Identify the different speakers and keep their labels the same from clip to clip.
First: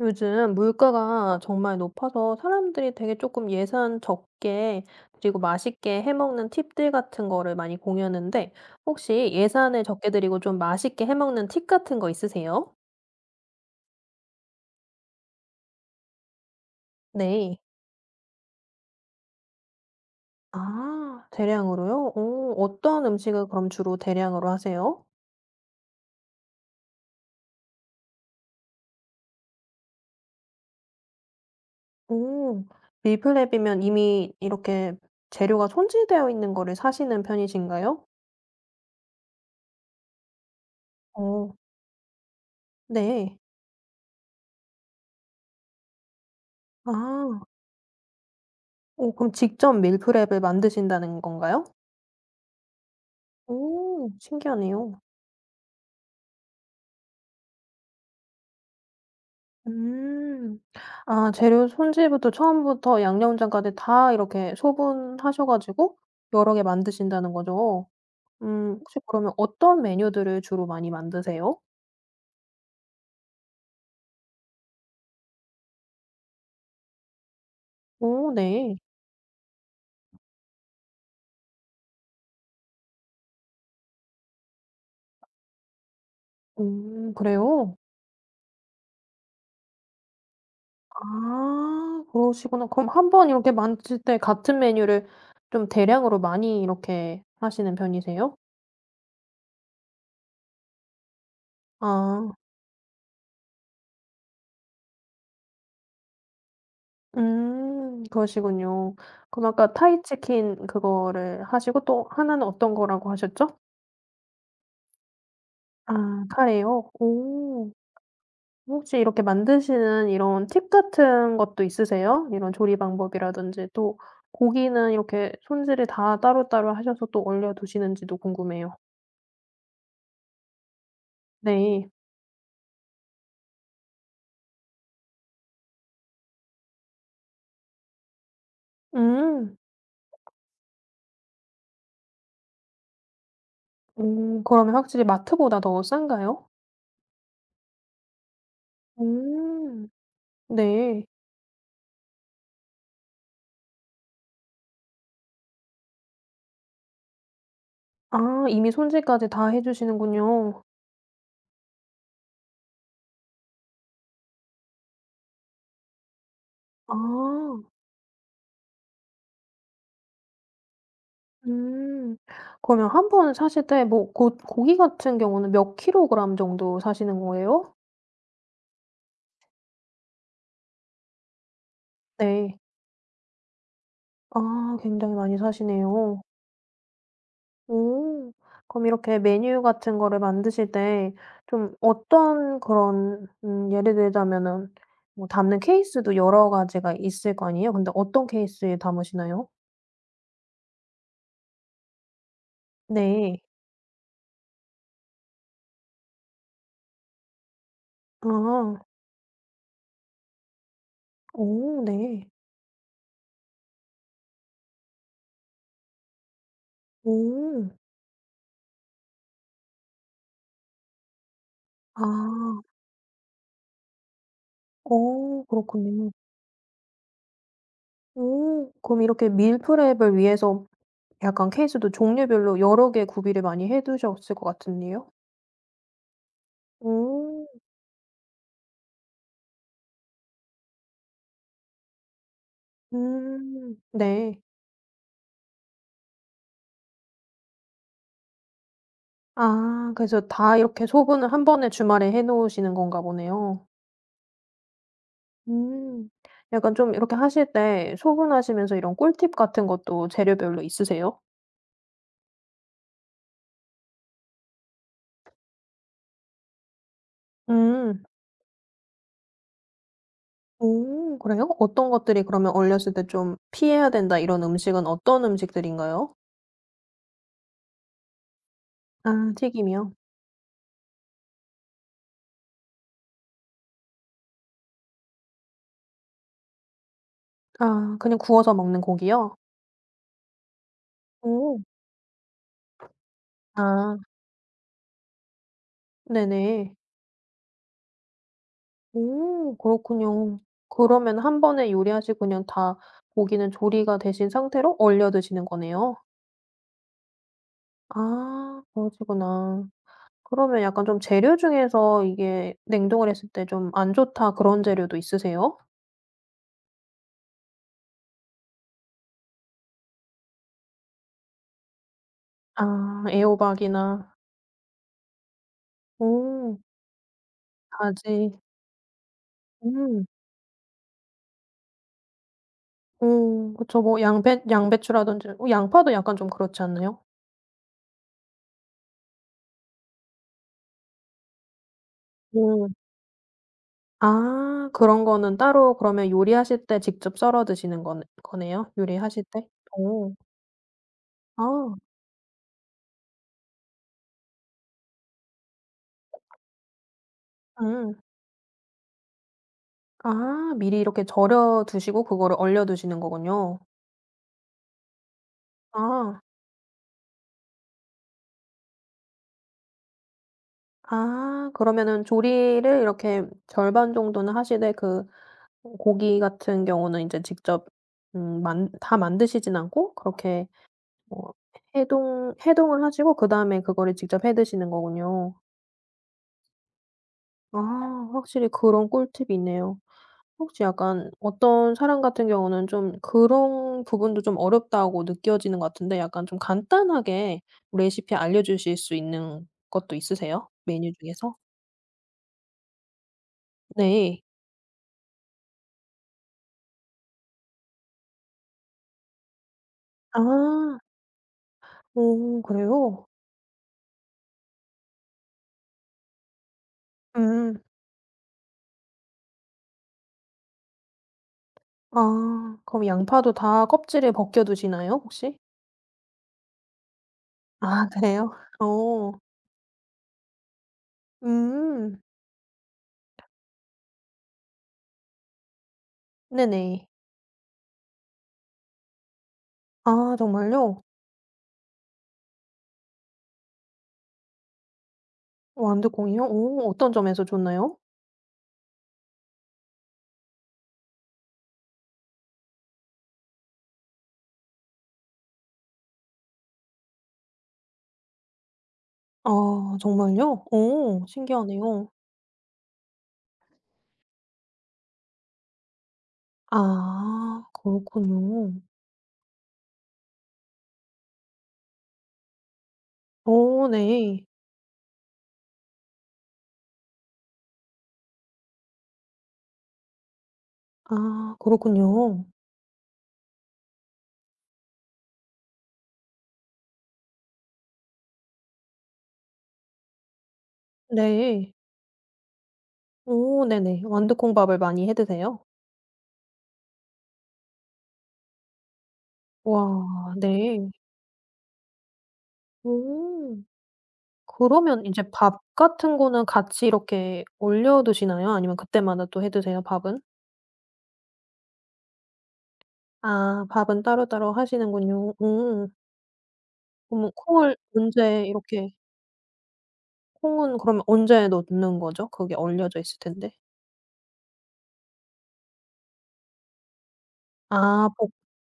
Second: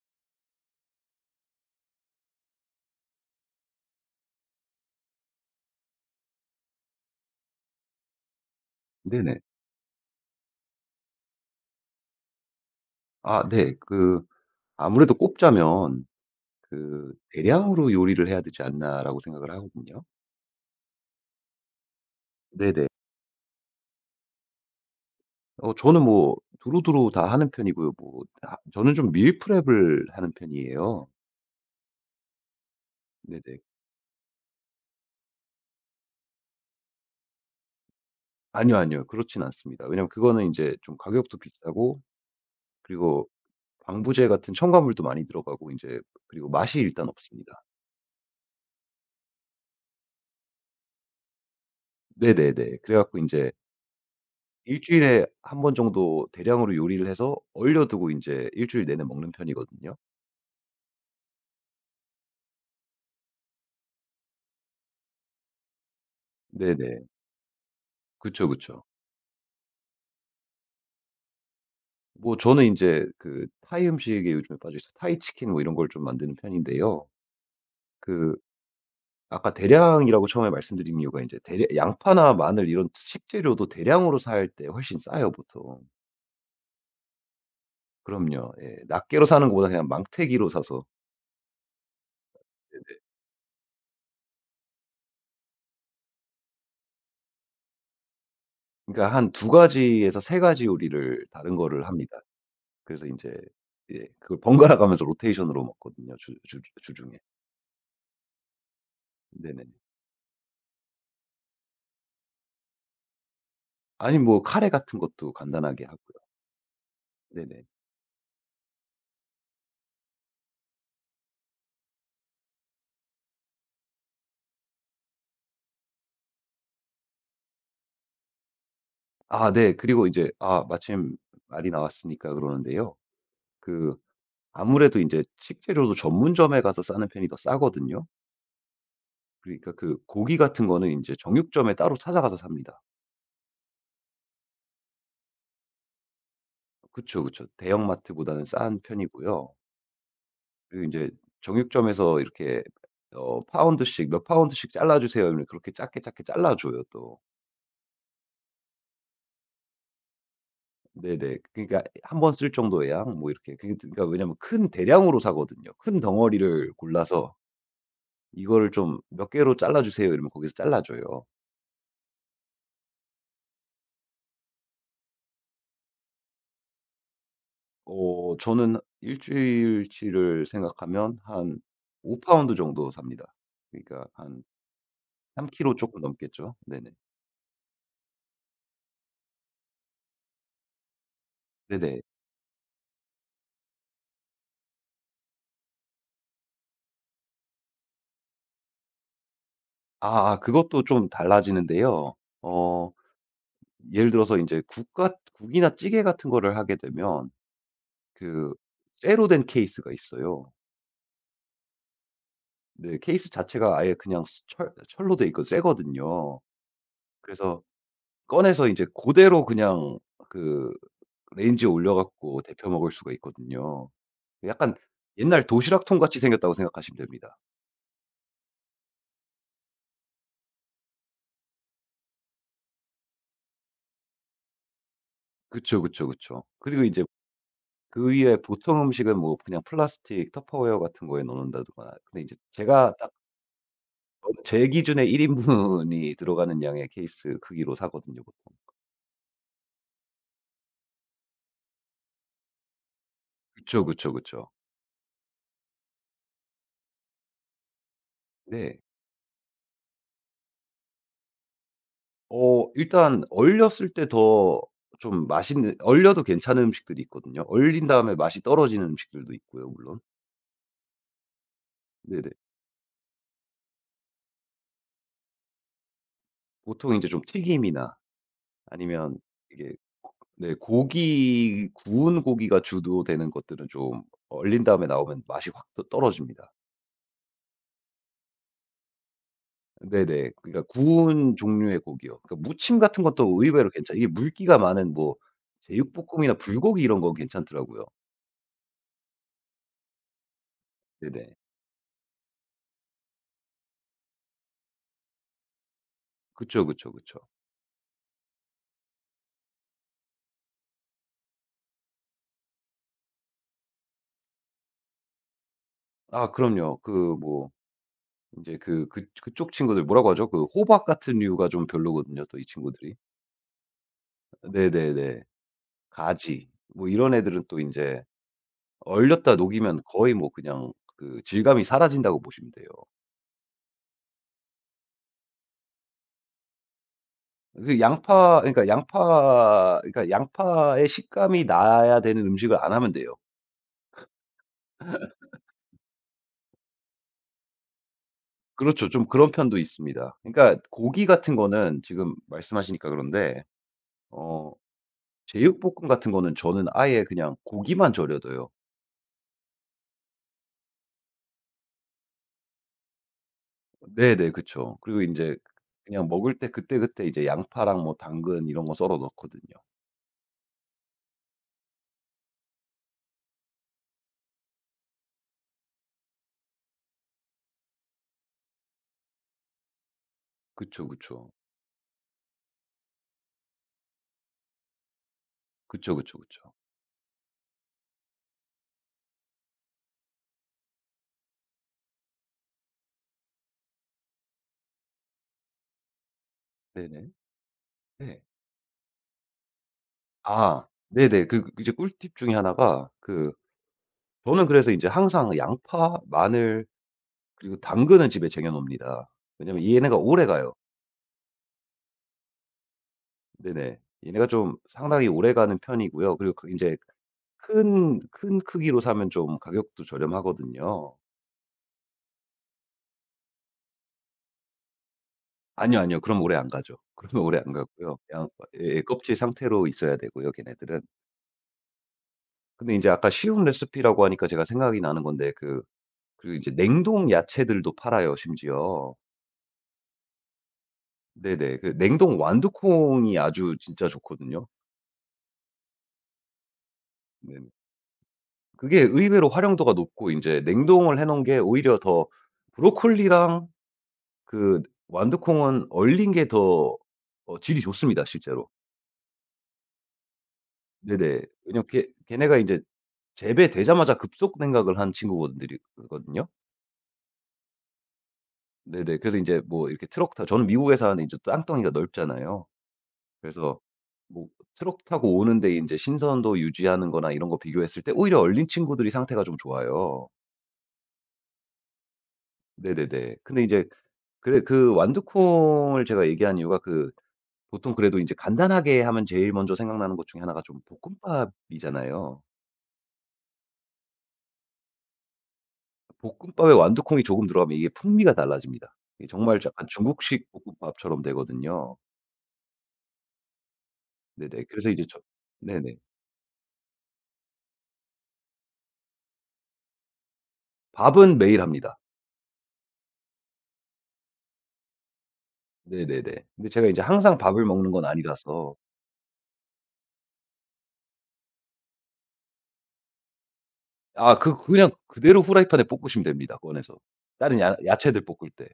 Speaker 1: 요즘 물가가 정말 높아서 사람들이 되게 조금 예산 적게 그리고 맛있게 해 먹는 팁들 같은 거를 많이 공유하는데 혹시
Speaker 2: 네네.
Speaker 1: 예산을 적게 드리고 좀 맛있게 해 먹는 팁 같은 거 있으세요?
Speaker 2: 아 네. 그 아무래도 꼽자면 그
Speaker 1: 네.
Speaker 2: '대량으로 요리를 해야 되지 않나.'라고 생각을 하거든요.
Speaker 1: 아 대량으로요? 어
Speaker 2: 네네.
Speaker 1: 어떤 음식을 그럼 주로 대량으로 하세요?
Speaker 2: 어 저는 뭐 두루두루 다 하는 편이고요. 뭐 다 저는 좀 밀프렙을 하는 편이에요.
Speaker 1: 오.
Speaker 2: 네네.
Speaker 1: 밀프렙이면 이미 이렇게 재료가 손질되어 있는 거를 사시는 편이신가요?
Speaker 2: 아니요, 아니요. 그렇진 않습니다. 왜냐면 그거는 이제 좀 가격도
Speaker 1: 어
Speaker 2: 비싸고 그리고
Speaker 1: 네.
Speaker 2: 방부제 같은 첨가물도 많이 들어가고 이제 그리고 맛이 일단
Speaker 1: 아.
Speaker 2: 없습니다.
Speaker 1: 오 그럼 직접 밀프렙을 만드신다는 건가요?
Speaker 2: 네네네. 그래 갖고 이제
Speaker 1: 오
Speaker 2: 일
Speaker 1: 신기하네요.
Speaker 2: 주일에 한 번 정도 대량으로 요리를 해서 얼려 두고 이제 1주일 내내 먹는 편이거든요.
Speaker 1: 음. 아 재료 손질부터 처음부터 양념장까지 다 이렇게 소분하셔 가지고 여러 개
Speaker 2: 네네.
Speaker 1: 만드신다는 거죠?
Speaker 2: 그쵸, 그쵸.
Speaker 1: 혹시 그러면 어떤 메뉴들을 주로 많이 만드세요?
Speaker 2: 뭐 저는 인제 그 타이 음식에 요즘에 빠져 있어서 타이 치킨 뭐 이런 걸 좀 만드는 편인데요.
Speaker 1: 오
Speaker 2: 그
Speaker 1: 네.
Speaker 2: 아까 대량이라고 처음에 말씀드린 이유가 인제 대량 양파나 마늘 이런 식재료도 대량으로 살 때 훨씬 싸요, 보통.
Speaker 1: 그래요?
Speaker 2: 그럼요. 예. 낱개로 사는 것보다 그냥 망태기로 사서
Speaker 1: 아 그러시구나. 그럼
Speaker 2: 네네.
Speaker 1: 한번 이렇게 만드실 때 같은 메뉴를 좀 대량으로 많이 이렇게 하시는 편이세요?
Speaker 2: 그러니까 한 두 가지에서 세 가지 요리를 다른 거를 합니다.
Speaker 1: 아.
Speaker 2: 그래서 인제 예 그걸 번갈아 가면서 로테이션으로 먹거든요, 주 주 주중에.
Speaker 1: 그러시군요. 그럼
Speaker 2: 네네.
Speaker 1: 아까 타이 치킨 그거를 하시고 또 하나는 어떤 거라고 하셨죠?
Speaker 2: 아니 뭐 카레 같은 것도 간단하게 하고요.
Speaker 1: 아 카레요?
Speaker 2: 네네.
Speaker 1: 오. 혹시 이렇게 만드시는 이런 팁 같은 것도 있으세요? 이런 조리 방법이라든지 또 고기는 이렇게 손질을 다 따로따로 하셔서 또 얼려 두시는지도 궁금해요.
Speaker 2: 아 네. 그리고 이제 아 마침 말이
Speaker 1: 네.
Speaker 2: 나왔으니까 그러는데요. 그 아무래도 이제 식재료도 전문점에 가서 싸는 편이 더 싸거든요.
Speaker 1: 음.
Speaker 2: 그러니까 그 고기 같은 거는 이제 정육점에 따로 찾아가서 삽니다.
Speaker 1: 그러면 확실히 마트보다 더 싼가요?
Speaker 2: 그쵸, 그쵸. 대형마트보다는 싼 편이고요.
Speaker 1: 음.
Speaker 2: 그리고 이
Speaker 1: 네.
Speaker 2: 제 정육점에서 이렇게 어 파운드씩 "몇 파운드씩 잘라 주세요." 이러면 그렇게 작게 작게 잘라 줘요 또.
Speaker 1: 아 이미 손질까지 다 해 주시는군요.
Speaker 2: 네네. 그러니까 한 번 쓸 정도의 양 뭐 이렇게. 그 그러니까 왜냐면 큰 대량으로 사거든요. 큰 덩어리를
Speaker 1: 아.
Speaker 2: 골라서 "이거를 좀 몇 개로 잘라 주세요." 이러면 거기서 잘라 줘요.
Speaker 1: 음. 그러면 한 번 사실 때 뭐 고 고기 같은 경우는 몇 킬로그램 정도 사시는 거예요?
Speaker 2: 어 저는 1주일치를 생각하면 한 5 파운드
Speaker 1: 네.
Speaker 2: 정도 삽니다. 그러니까 한
Speaker 1: 아 굉장히 많이
Speaker 2: 3 킬로 조금
Speaker 1: 사시네요.
Speaker 2: 넘겠죠. 네네.
Speaker 1: 오. 그럼 이렇게 메뉴 같은 거를 만드실 때 좀
Speaker 2: 네네.
Speaker 1: 어떤 그런 예를 들자면은 뭐 담는 케이스도 여러 가지가 있을 거 아니에요? 근데 어떤 케이스에 담으시나요?
Speaker 2: 아아 그것도 좀 달라지는데요. 어
Speaker 1: 네.
Speaker 2: 예를 들어서 이제 국 같 국이나 찌개 같은 거를 하게 되면 그
Speaker 1: 아.
Speaker 2: 쇠로 된 케이스가 있어요.
Speaker 1: 오 네.
Speaker 2: 네 케이스 자체가 아예 그냥 수- 철 철로 돼 있고 쇠거든요. 그래서
Speaker 1: 오.
Speaker 2: 꺼내서 이제 그대로 그냥 그 레인지에 올려
Speaker 1: 아.
Speaker 2: 갖고 데펴 먹을 수가 있거든요. 약간 옛날
Speaker 1: 어
Speaker 2: 도시락통
Speaker 1: 그렇군요.
Speaker 2: 같이 생겼다고 생각하시면 됩니다.
Speaker 1: 오. 그럼 이렇게 밀프렙을 위해서 약간 케이스도 종류별로 여러 개 구비를 많이 해 두셨을 것 같은데요.
Speaker 2: 그쵸, 그쵸, 그쵸. 그리고 이제
Speaker 1: 오.
Speaker 2: 그 위에 보통 음식은 뭐 그냥 플라스틱 터퍼웨어 같은 거에 넣는다거나 근데 이제 제가 딱
Speaker 1: 음.
Speaker 2: 어
Speaker 1: 네.
Speaker 2: 제 기준에 1 인분이 들어가는 양의 케이스 크기로 사거든요, 보통.
Speaker 1: 아 그래서 다 이렇게 소분을 한 번에 주말에 해 놓으시는 건가 보네요.
Speaker 2: 그쵸, 그쵸, 그쵸.
Speaker 1: 음. 약간 좀 이렇게 하실 때 소분하시면서
Speaker 2: 네.
Speaker 1: 이런 꿀팁 같은 것도 재료별로 있으세요?
Speaker 2: 어 일단 얼렸을 때 더 좀 맛있는 얼려도 괜찮은 음식들이 있거든요. 얼린
Speaker 1: 음.
Speaker 2: 다음에 맛이 떨어지는 음식들도 있고요, 물론.
Speaker 1: 오 그래요? 어떤 것들이
Speaker 2: 네네.
Speaker 1: 그러면 얼렸을 때 좀 피해야 된다 이런 음식은 어떤 음식들인가요?
Speaker 2: 보통 이제 좀 튀김이나 아니면
Speaker 1: 아
Speaker 2: 이게
Speaker 1: 튀김이요?
Speaker 2: 네 고기 구운 고기가 주도되는 것들은 좀 얼린 다음에 나오면 맛이 확 또 떨어집니다.
Speaker 1: 아 그냥 구워서 먹는 고기요?
Speaker 2: 네네. 그러니까 구운
Speaker 1: 오.
Speaker 2: 종류의 고기요. 그러니까 무침 같은 것도 의외로 괜찮
Speaker 1: 아
Speaker 2: 이게 물기가 많은 뭐 제육볶음이나
Speaker 1: 네네.
Speaker 2: 불고기 이런 건 괜찮더라고요.
Speaker 1: 오 그렇군요. 그러면
Speaker 2: 네네.
Speaker 1: 한 번에 요리하시고 그냥 다 고기는 조리가 되신 상태로 얼려 드시는 거네요?
Speaker 2: 그쵸, 그쵸, 그쵸.
Speaker 1: 아 그러시구나. 그러면 약간 좀 재료 중에서 이게 냉동을 했을 때 좀 안 좋다 그런 재료도 있으세요?
Speaker 2: 아 그럼요. 그 뭐 인제 그쪽 친구들 뭐라고 하죠? 그 호박 같은 류가 좀 별로거든요, 또 이 친구들이.
Speaker 1: 아 애호박이나
Speaker 2: 네네네. 가지
Speaker 1: 오
Speaker 2: 뭐 이런 애들은 또 인제
Speaker 1: 가지.
Speaker 2: 얼렸다 녹이면
Speaker 1: 음.
Speaker 2: 거의 뭐 그냥 그 질감이 사라진다고 보시면 돼요.
Speaker 1: 오 그쵸. 뭐 양배추라든지 어 양파도 약간 좀 그렇지 않나요?
Speaker 2: 양파의 식감이 나야 되는 음식을
Speaker 1: 오.
Speaker 2: 안 하면 돼요.
Speaker 1: 아 그런 거는 따로 그러면 요리하실 때 직접 썰어 드시는 거네요?
Speaker 2: 그렇죠. 좀
Speaker 1: 요리하실
Speaker 2: 그런
Speaker 1: 때?
Speaker 2: 편도
Speaker 1: 오,
Speaker 2: 있습니다. 그러니까 고기 같은
Speaker 1: 아.
Speaker 2: 거는 지금 말씀하시니까 그런데 어 제육볶음 같은 거는 저는 아예 그냥 고기만
Speaker 1: 음.
Speaker 2: 절여 둬요.
Speaker 1: 아 미리 이렇게 절여 두시고 그거를 얼려 두시는 거군요.
Speaker 2: 네네. 그쵸. 그리고 이제 그냥
Speaker 1: 아.
Speaker 2: 먹을 때 그때그때 이제 양파랑 뭐 당근 이런 거 썰어 넣거든요.
Speaker 1: 아 그러면은 조리를 이렇게 절반 정도는 하시되 그 고기 같은 경우는 인제 직접 만 다 만드시진 않고 그렇게
Speaker 2: 그쵸, 그쵸.
Speaker 1: 뭐 해동을 하시고 그다음에 그거를 직접 해 드시는 거군요.
Speaker 2: 그쵸, 그쵸, 그쵸.
Speaker 1: 아 확실히 그런 꿀팁이 있네요. 혹시 약간 어떤 사람 같은 경우는 좀 그런 부분도 좀 어렵다고 느껴지는 것 같은데 약간 좀
Speaker 2: 네네.
Speaker 1: 간단하게 레시피
Speaker 2: 네.
Speaker 1: 알려주실 수 있는 것도 있으세요?
Speaker 2: 아
Speaker 1: 메뉴
Speaker 2: 네네.
Speaker 1: 중에서?
Speaker 2: 그 이제 꿀팁 중에 하나가 그
Speaker 1: 네.
Speaker 2: 저는 그래서 이제 항상 양파, 마늘 그리고 당근은 집에 쟁여 놓습니다. 왜냐면 얘네가 오래가요.
Speaker 1: 아. 오 그래요?
Speaker 2: 네네. 얘네가 좀 상당히 오래가는 편이고요. 그리고 그제
Speaker 1: 음.
Speaker 2: 큰 큰 크기로 사면 좀 가격도 저렴하거든요.
Speaker 1: 아 그럼 양파도 다 껍질을 벗겨 두시나요 혹시?
Speaker 2: 아니요, 아니요. 그럼 오래 안 가죠. 그러면 오래 안
Speaker 1: 아
Speaker 2: 가고요. 그냥
Speaker 1: 그래요?
Speaker 2: 예예
Speaker 1: 어.
Speaker 2: 껍질 상태로 있어야 되고요, 걔네들은.
Speaker 1: 음.
Speaker 2: 근데 이제 아까 쉬운 레시피라고 하니까 제가 생각이 나는 건데 그 이제
Speaker 1: 네네.
Speaker 2: 냉동 야채들도 팔아요, 심지어.
Speaker 1: 아 정말요?
Speaker 2: 네네. 그 냉동 완두콩이 아주 진짜 좋거든요.
Speaker 1: 완두콩이요? 오 어떤 점에서
Speaker 2: 네네.
Speaker 1: 좋나요?
Speaker 2: 그게 의외로 활용도가 높고 인제 냉동을 해 놓은 게 오히려 더 브로콜리랑 그 완두콩은 얼린 게 더 어 질이 좋습니다 실제로.
Speaker 1: 아 정말요? 오
Speaker 2: 네네. 왜냐면 걔
Speaker 1: 신기하네요.
Speaker 2: 걔네가 인제 재배되자마자 급속 냉각을 한 친구분들이 거든요.
Speaker 1: 아 그렇군요.
Speaker 2: 네네. 그래서 인제 뭐 이렇게 트럭 타 저는 미국에 사는데 인제 땅덩이가 넓잖아요. 그래서
Speaker 1: 오 네.
Speaker 2: 뭐 트럭 타고 오는데 이제 신선도 유지하는 거나 이런 거 비교했을 때 오히려 얼린 친구들이 상태가 좀 좋아요.
Speaker 1: 아 그렇군요.
Speaker 2: 네네네. 근데 이제 그래 그 완두콩을 제가 얘기한 이유가 그 보통 그래도 이제 간단하게 하면 제일 먼저 생각나는 것 중에 하나가 좀
Speaker 1: 네.
Speaker 2: 볶음밥이잖아요.
Speaker 1: 오 네네. 완두콩밥을 많이 해 드세요?
Speaker 2: 볶음밥에 완두콩이 조금 들어가면 이게 풍미가 달라집니다. 이게 정말 약간
Speaker 1: 와
Speaker 2: 중국식
Speaker 1: 네.
Speaker 2: 볶음밥처럼 되거든요.
Speaker 1: 오.
Speaker 2: 네네. 그래서 이제
Speaker 1: 그러면
Speaker 2: 저
Speaker 1: 인제 밥
Speaker 2: 네네.
Speaker 1: 같은 거는 같이 이렇게 올려 두시나요? 아니면 그때마다 또 해 드세요, 밥은?
Speaker 2: 밥은 매일 합니다.
Speaker 1: 아 밥은 따로따로 하시는군요. 음.
Speaker 2: 네네네. 근데 제가 이제
Speaker 1: 그러면
Speaker 2: 항상 밥을
Speaker 1: 콩을
Speaker 2: 먹는 건
Speaker 1: 언제
Speaker 2: 아니라서
Speaker 1: 이렇게 콩은 그러면 언제 넣는 거죠? 그게 얼려져 있을 텐데.
Speaker 2: 아 그 그냥 그대로 후라이팬에 볶으시면 됩니다 꺼내서. 다른 야 야채들
Speaker 1: 아
Speaker 2: 볶을 때.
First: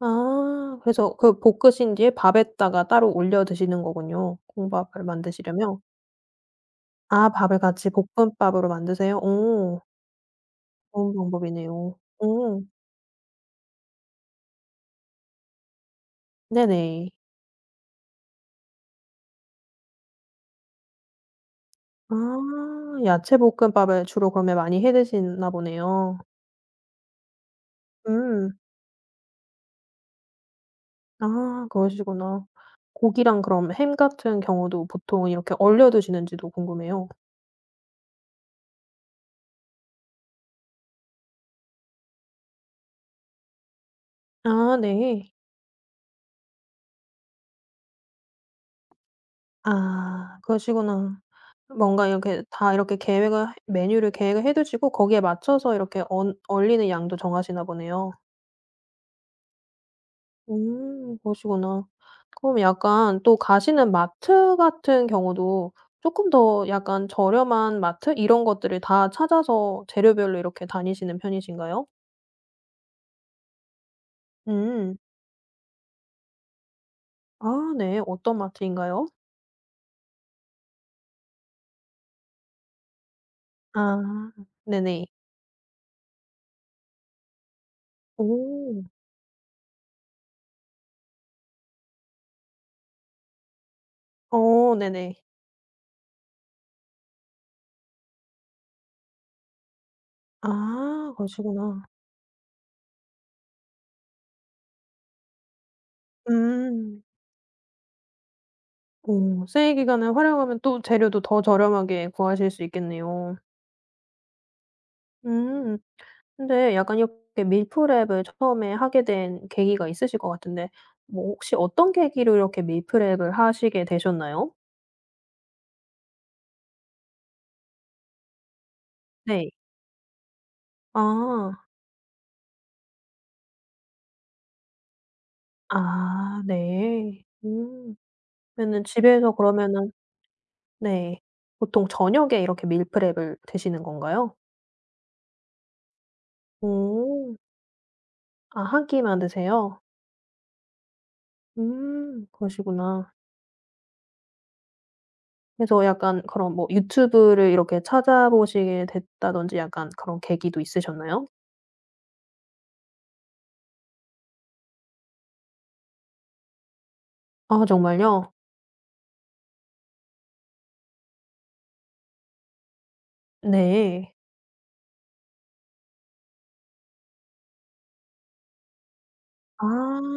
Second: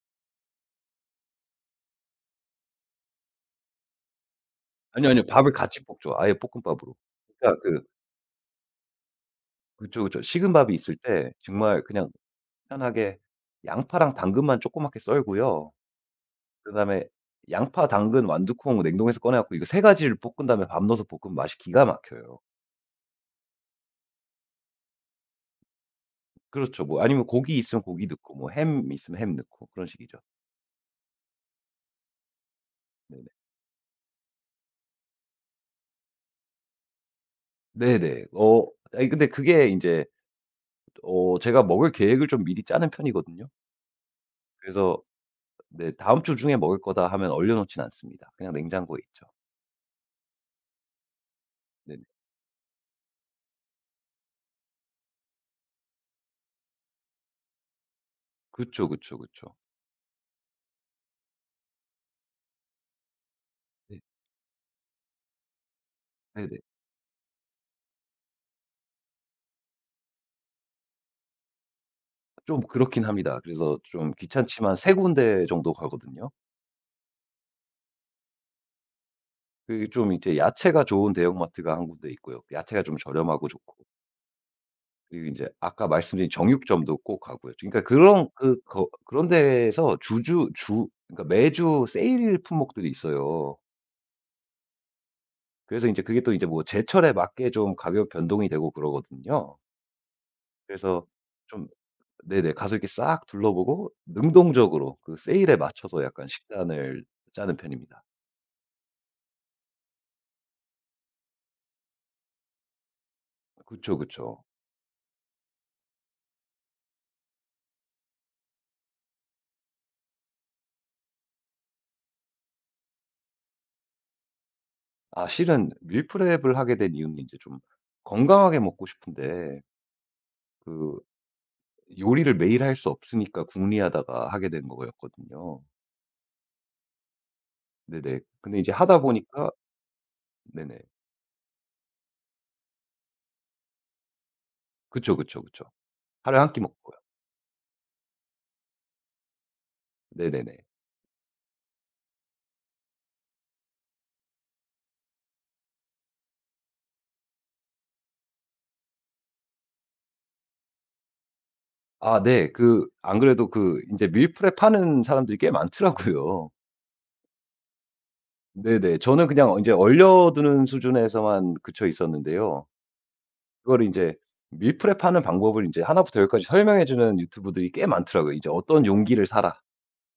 Speaker 1: 아 그래서 그 볶으신 뒤에 밥에다가 따로 올려 드시는 거군요, 콩밥을
Speaker 2: 아니요, 아니요. 밥을
Speaker 1: 만드시려면.
Speaker 2: 같이 볶죠. 아예 볶음밥으로.
Speaker 1: 아 밥을
Speaker 2: 그러니까 그
Speaker 1: 같이 볶음밥으로 만드세요? 오
Speaker 2: 그쵸, 그쵸. 식은 밥이 있을
Speaker 1: 좋은
Speaker 2: 때 정말
Speaker 1: 방법이네요.
Speaker 2: 그냥
Speaker 1: 오
Speaker 2: 편하게 양파랑 당근만 조그맣게 썰고요. 그다음에
Speaker 1: 네네.
Speaker 2: 양파, 당근, 완두콩 냉동해서 꺼내 갖고 이거 세 가지를 볶은 다음에 밥 넣어서 볶으면 맛이 기가
Speaker 1: 아
Speaker 2: 막혀요.
Speaker 1: 야채 볶음밥을 주로 그러면 많이 해 드시나 보네요.
Speaker 2: 그렇죠. 뭐 아니면 고기 있으면 고기 넣고 뭐
Speaker 1: 음.
Speaker 2: 햄 있으면 햄 넣고 그런 식이죠.
Speaker 1: 아 그러시구나.
Speaker 2: 네네.
Speaker 1: 고기랑 그럼 햄 같은 경우도 보통 이렇게 얼려 드시는지도 궁금해요.
Speaker 2: 네네. 어 아니 근데 그게 인제 어 제가 먹을 계획을 좀 미리 짜는 편이거든요.
Speaker 1: 아
Speaker 2: 그래서
Speaker 1: 네.
Speaker 2: 네 "다음 주 중에 먹을 거다." 하면 얼려 놓진 않습니다. 그냥 냉장고에 있죠.
Speaker 1: 아 그러시구나.
Speaker 2: 네네.
Speaker 1: 뭔가 이렇게 다 이렇게 계획을 메뉴를 계획을 해 두시고 거기에 맞춰서 이렇게 언 얼리는 양도 정하시나 보네요.
Speaker 2: 그쵸, 그쵸, 그쵸.
Speaker 1: 그러시구나. 그럼 약간 또 가시는
Speaker 2: 네.
Speaker 1: 마트 같은 경우도 쪼끔
Speaker 2: 네네.
Speaker 1: 더 약간 저렴한 마트 이런 것들을 다 찾아서 재료별로 이렇게 다니시는 편이신가요?
Speaker 2: 좀 그렇긴 합니다. 그래서 좀 귀찮지만 세
Speaker 1: 음.
Speaker 2: 군데 정도 가거든요.
Speaker 1: 아 네. 어떤 마트인가요?
Speaker 2: 그게 좀 이제 야채가 좋은 대형마트가 한 군데 있고요. 야채가 좀 저렴하고 좋고.
Speaker 1: 아 네네.
Speaker 2: 그리고 이제 아까 말씀드린 정육점도 꼭 가고요. 그러니까 그런 그
Speaker 1: 오.
Speaker 2: 거 그런 데에서 주주 주 그러니까 매주 세일 품목들이 있어요.
Speaker 1: 어 네네.
Speaker 2: 그래서 이제 그게 또 이제 뭐 제철에 맞게 좀 가격 변동이 되고 그러거든요. 그래서
Speaker 1: 아
Speaker 2: 좀
Speaker 1: 그러시구나.
Speaker 2: 네네. 가서 이렇게 싹 둘러보고 능동적으로 그 세일에 맞춰서 약간
Speaker 1: 음.
Speaker 2: 식단을 짜는 편입니다.
Speaker 1: 오 세일 기간을 활용하면 또 재료도 더 저렴하게 구하실 수 있겠네요.
Speaker 2: 그쵸, 그쵸.
Speaker 1: 음 근데 약간 이렇게 밀프렙을 처음에 하게 된 계기가 있으실 것 같은데 뭐 혹시 어떤 계기로 이렇게 밀프렙을 하시게 되셨나요?
Speaker 2: 아 실은 밀프렙을 하게 된 이유는 인제 좀 건강하게 먹고
Speaker 1: 네.
Speaker 2: 싶은데 그
Speaker 1: 아.
Speaker 2: 요리를 매일 할 수 없으니까 궁리하다가 하게 된 거였거든요.
Speaker 1: 아 네. 음.
Speaker 2: 네네. 근데 이제
Speaker 1: 그러면은
Speaker 2: 하다
Speaker 1: 집에서
Speaker 2: 보니까
Speaker 1: 그러면은
Speaker 2: 네네.
Speaker 1: 네. 보통 저녁에 이렇게 밀프렙을 드시는 건가요?
Speaker 2: 그쵸, 그쵸, 그쵸. 하루에 한 끼 먹고요.
Speaker 1: 오. 아 한 끼만 드세요?
Speaker 2: 네네네.
Speaker 1: 그러시구나. 그래서 약간 그런 뭐 유튜브를 이렇게 찾아보시게 됐다든지 약간 그런 계기도 있으셨나요?
Speaker 2: 아 네. 그 안 그래도 그 인제 밀프렙 하는 사람들이 꽤 많더라고요.
Speaker 1: 아 정말요?
Speaker 2: 네네. 저는 그냥 이제 얼려두는 수준에서만 그쳐 있었는데요. 그거를
Speaker 1: 네.
Speaker 2: 인제 밀 프렙하는 방법을 인제 하나부터 열까지 설명해 주는 유튜브들이 꽤 많더라고요. 이제 "어떤 용기를 사라."
Speaker 1: 아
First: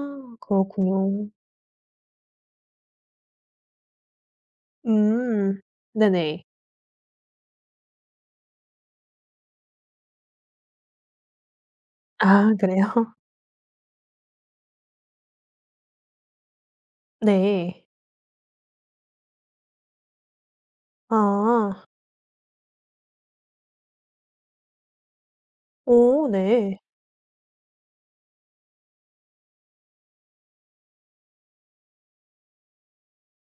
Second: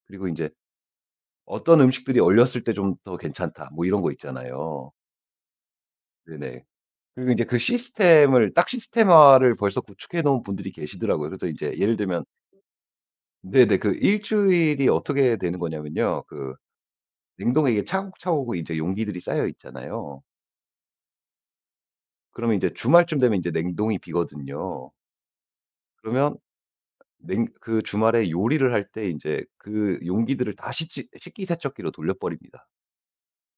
Speaker 2: 그리고 인제
Speaker 1: 그렇군요.
Speaker 2: "어떤 음식들이 얼렸을 때 좀 더 괜찮다." 뭐 이런 거 있잖아요.
Speaker 1: 음. 네네.
Speaker 2: 네네. 그리고 인제 그 시스템을 딱 시스템화를 벌써 구축해 놓은 분들이 계시더라고요. 그래서 이제 예를 들면
Speaker 1: 아 그래요?
Speaker 2: 네네. 그 1주일이 어떻게 되는 거냐면요. 그 냉동에 이게
Speaker 1: 네.
Speaker 2: 차곡차곡 이제 용기들이 쌓여 있잖아요.
Speaker 1: 아.
Speaker 2: 그러면 이제 주말쯤 되면 이제 냉동이 비거든요.
Speaker 1: 오
Speaker 2: 그러면
Speaker 1: 네.
Speaker 2: 냉 그 주말에 요리를 할 때 이제 그 용기들을 다 식지 식기세척기로 돌려버립니다.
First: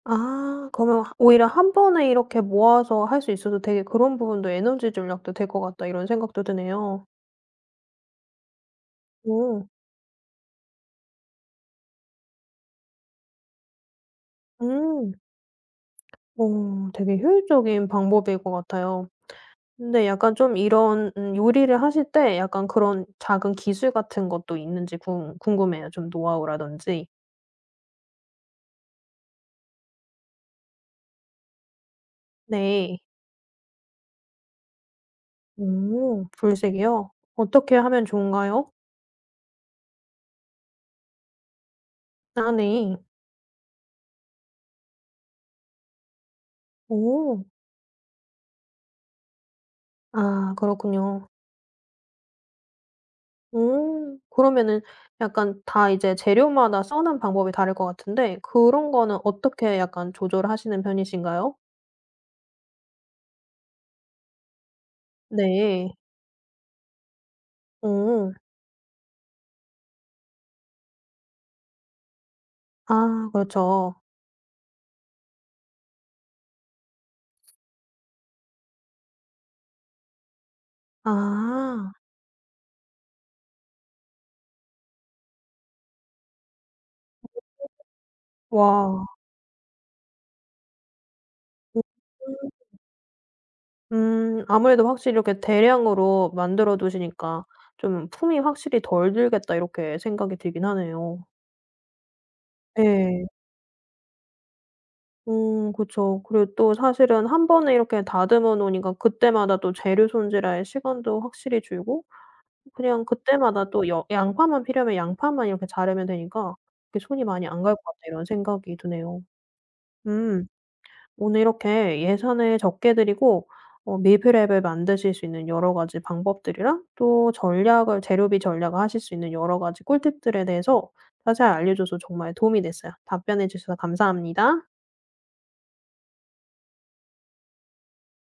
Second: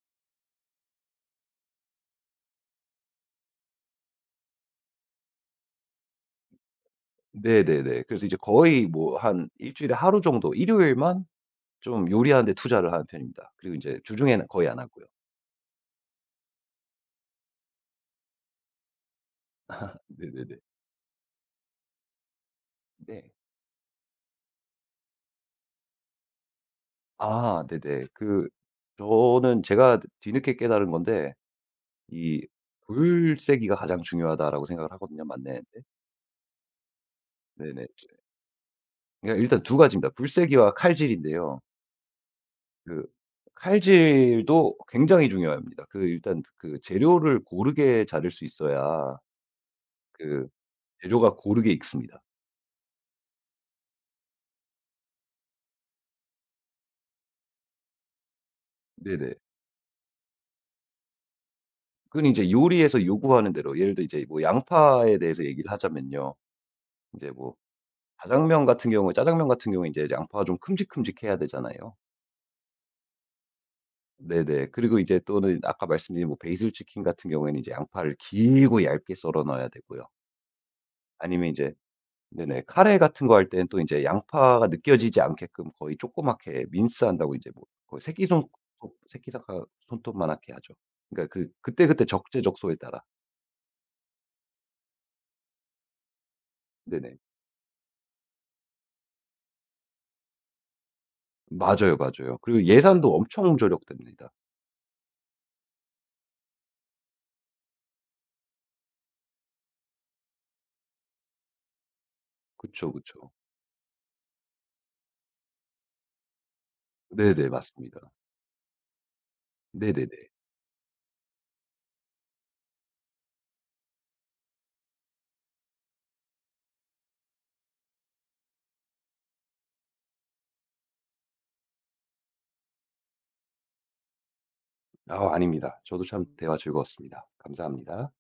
Speaker 1: 아 그러면 오히려 '한 번에 이렇게 모아서 할 수 있어서 되게 그런 부분도 에너지 절약도 될 것 같다.' 이런 생각도 드네요.
Speaker 2: 네네네. 그래서 이제 거의 뭐 한
Speaker 1: 오.
Speaker 2: 1주일에 하루 정도 일요일만 좀 요리하는 데 투자를 하는 편입니다. 그리고 이제 주중에는 거의 안 하고요.
Speaker 1: 음. 어 되게 효율적인 방법일 것 같아요. 근데 약간
Speaker 2: 네네네.
Speaker 1: 좀 이런 요리를 하실 때 약간 그런
Speaker 2: 네.
Speaker 1: 작은 기술 같은 것도 있는지 궁 궁금해요. 좀 노하우라든지.
Speaker 2: 아 네네. 그 저는 제가 뒤늦게 깨달은 건데 이
Speaker 1: 네.
Speaker 2: '불 세기가 가장 중요하다.'라고 생각을 하거든요, 만내는데.
Speaker 1: 오 불색이요? 어떻게
Speaker 2: 네네.
Speaker 1: 하면 좋은가요?
Speaker 2: 그러니까 일단 두 가지입니다. 불 세기와 칼질인데요.
Speaker 1: 아 네.
Speaker 2: 그 칼질도 굉장히 중요합니다. 그 일단 그 재료를
Speaker 1: 오.
Speaker 2: 고르게 자를 수 있어야 그
Speaker 1: 아 그렇군요.
Speaker 2: 재료가 고르게 익습니다.
Speaker 1: 그러면은 약간 다 이제 재료마다 써는 방법이 다를 것 같은데 그런 거는
Speaker 2: 네네.
Speaker 1: 어떻게 약간 조절하시는 편이신가요?
Speaker 2: 그건 이제 요리에서 요구하는 대로 예를 들어 이제 뭐 양파에 대해서 얘기를
Speaker 1: 네.
Speaker 2: 하자면요. 이제뭐
Speaker 1: 오.
Speaker 2: 자장면 같은 경우에 짜장면 같은 경우에 이제 양파가 좀 큼직큼직해야 되잖아요.
Speaker 1: 아 그렇죠.
Speaker 2: 네네. 그리고 이제 또는 아까 말씀드린 뭐 베이슬 치킨 같은 경우에는 이제 양파를 길고 얇게 썰어 넣어야 되고요. 아니면 이제
Speaker 1: 아.
Speaker 2: 네네. 카레 같은 거 할 때는 또 이제 양파가 느껴지지 않게끔 거의 조그맣게 민스한다고 이제 뭐 거의 새끼손톱
Speaker 1: 와.
Speaker 2: 새끼손가 손톱만하게 하죠. 그러니까 그 그때그때
Speaker 1: 음.
Speaker 2: 적재적소에 따라.
Speaker 1: 아무래도 확실히 이렇게 대량으로 만들어
Speaker 2: 네네.
Speaker 1: 두시니까 좀 '품이 확실히 덜 들겠다.' 이렇게 생각이 들긴 하네요.
Speaker 2: 맞아요, 맞아요. 그리고 예산도
Speaker 1: 예.
Speaker 2: 엄청 절약됩니다.
Speaker 1: 그쵸. 그리고 또 사실은 한 번에 이렇게 다듬어 놓으니까 그때마다 또 재료 손질할 시간도 확실히 줄고
Speaker 2: 그쵸,
Speaker 1: 그냥
Speaker 2: 그쵸.
Speaker 1: 그때마다 또 여 양파만 필요하면 양파만 이렇게 자르면 되니까 렇게 '손이 많이
Speaker 2: 네네.
Speaker 1: 안 갈 것 같다.'
Speaker 2: 맞습니다.
Speaker 1: 이런 생각이 드네요.
Speaker 2: 네네네.
Speaker 1: 음. 오늘 이렇게 예산을 적게 들이고 어 밀프렙을 만드실 수 있는 여러 가지 방법들이랑 또 전략을 재료비 전략을 하실 수 있는 여러 가지 꿀팁들에 대해서 자세히 알려줘서 정말 도움이 됐어요. 답변해 주셔서 감사합니다.
Speaker 2: 아 아닙니다. 저도 참 대화 즐거웠습니다. 감사합니다.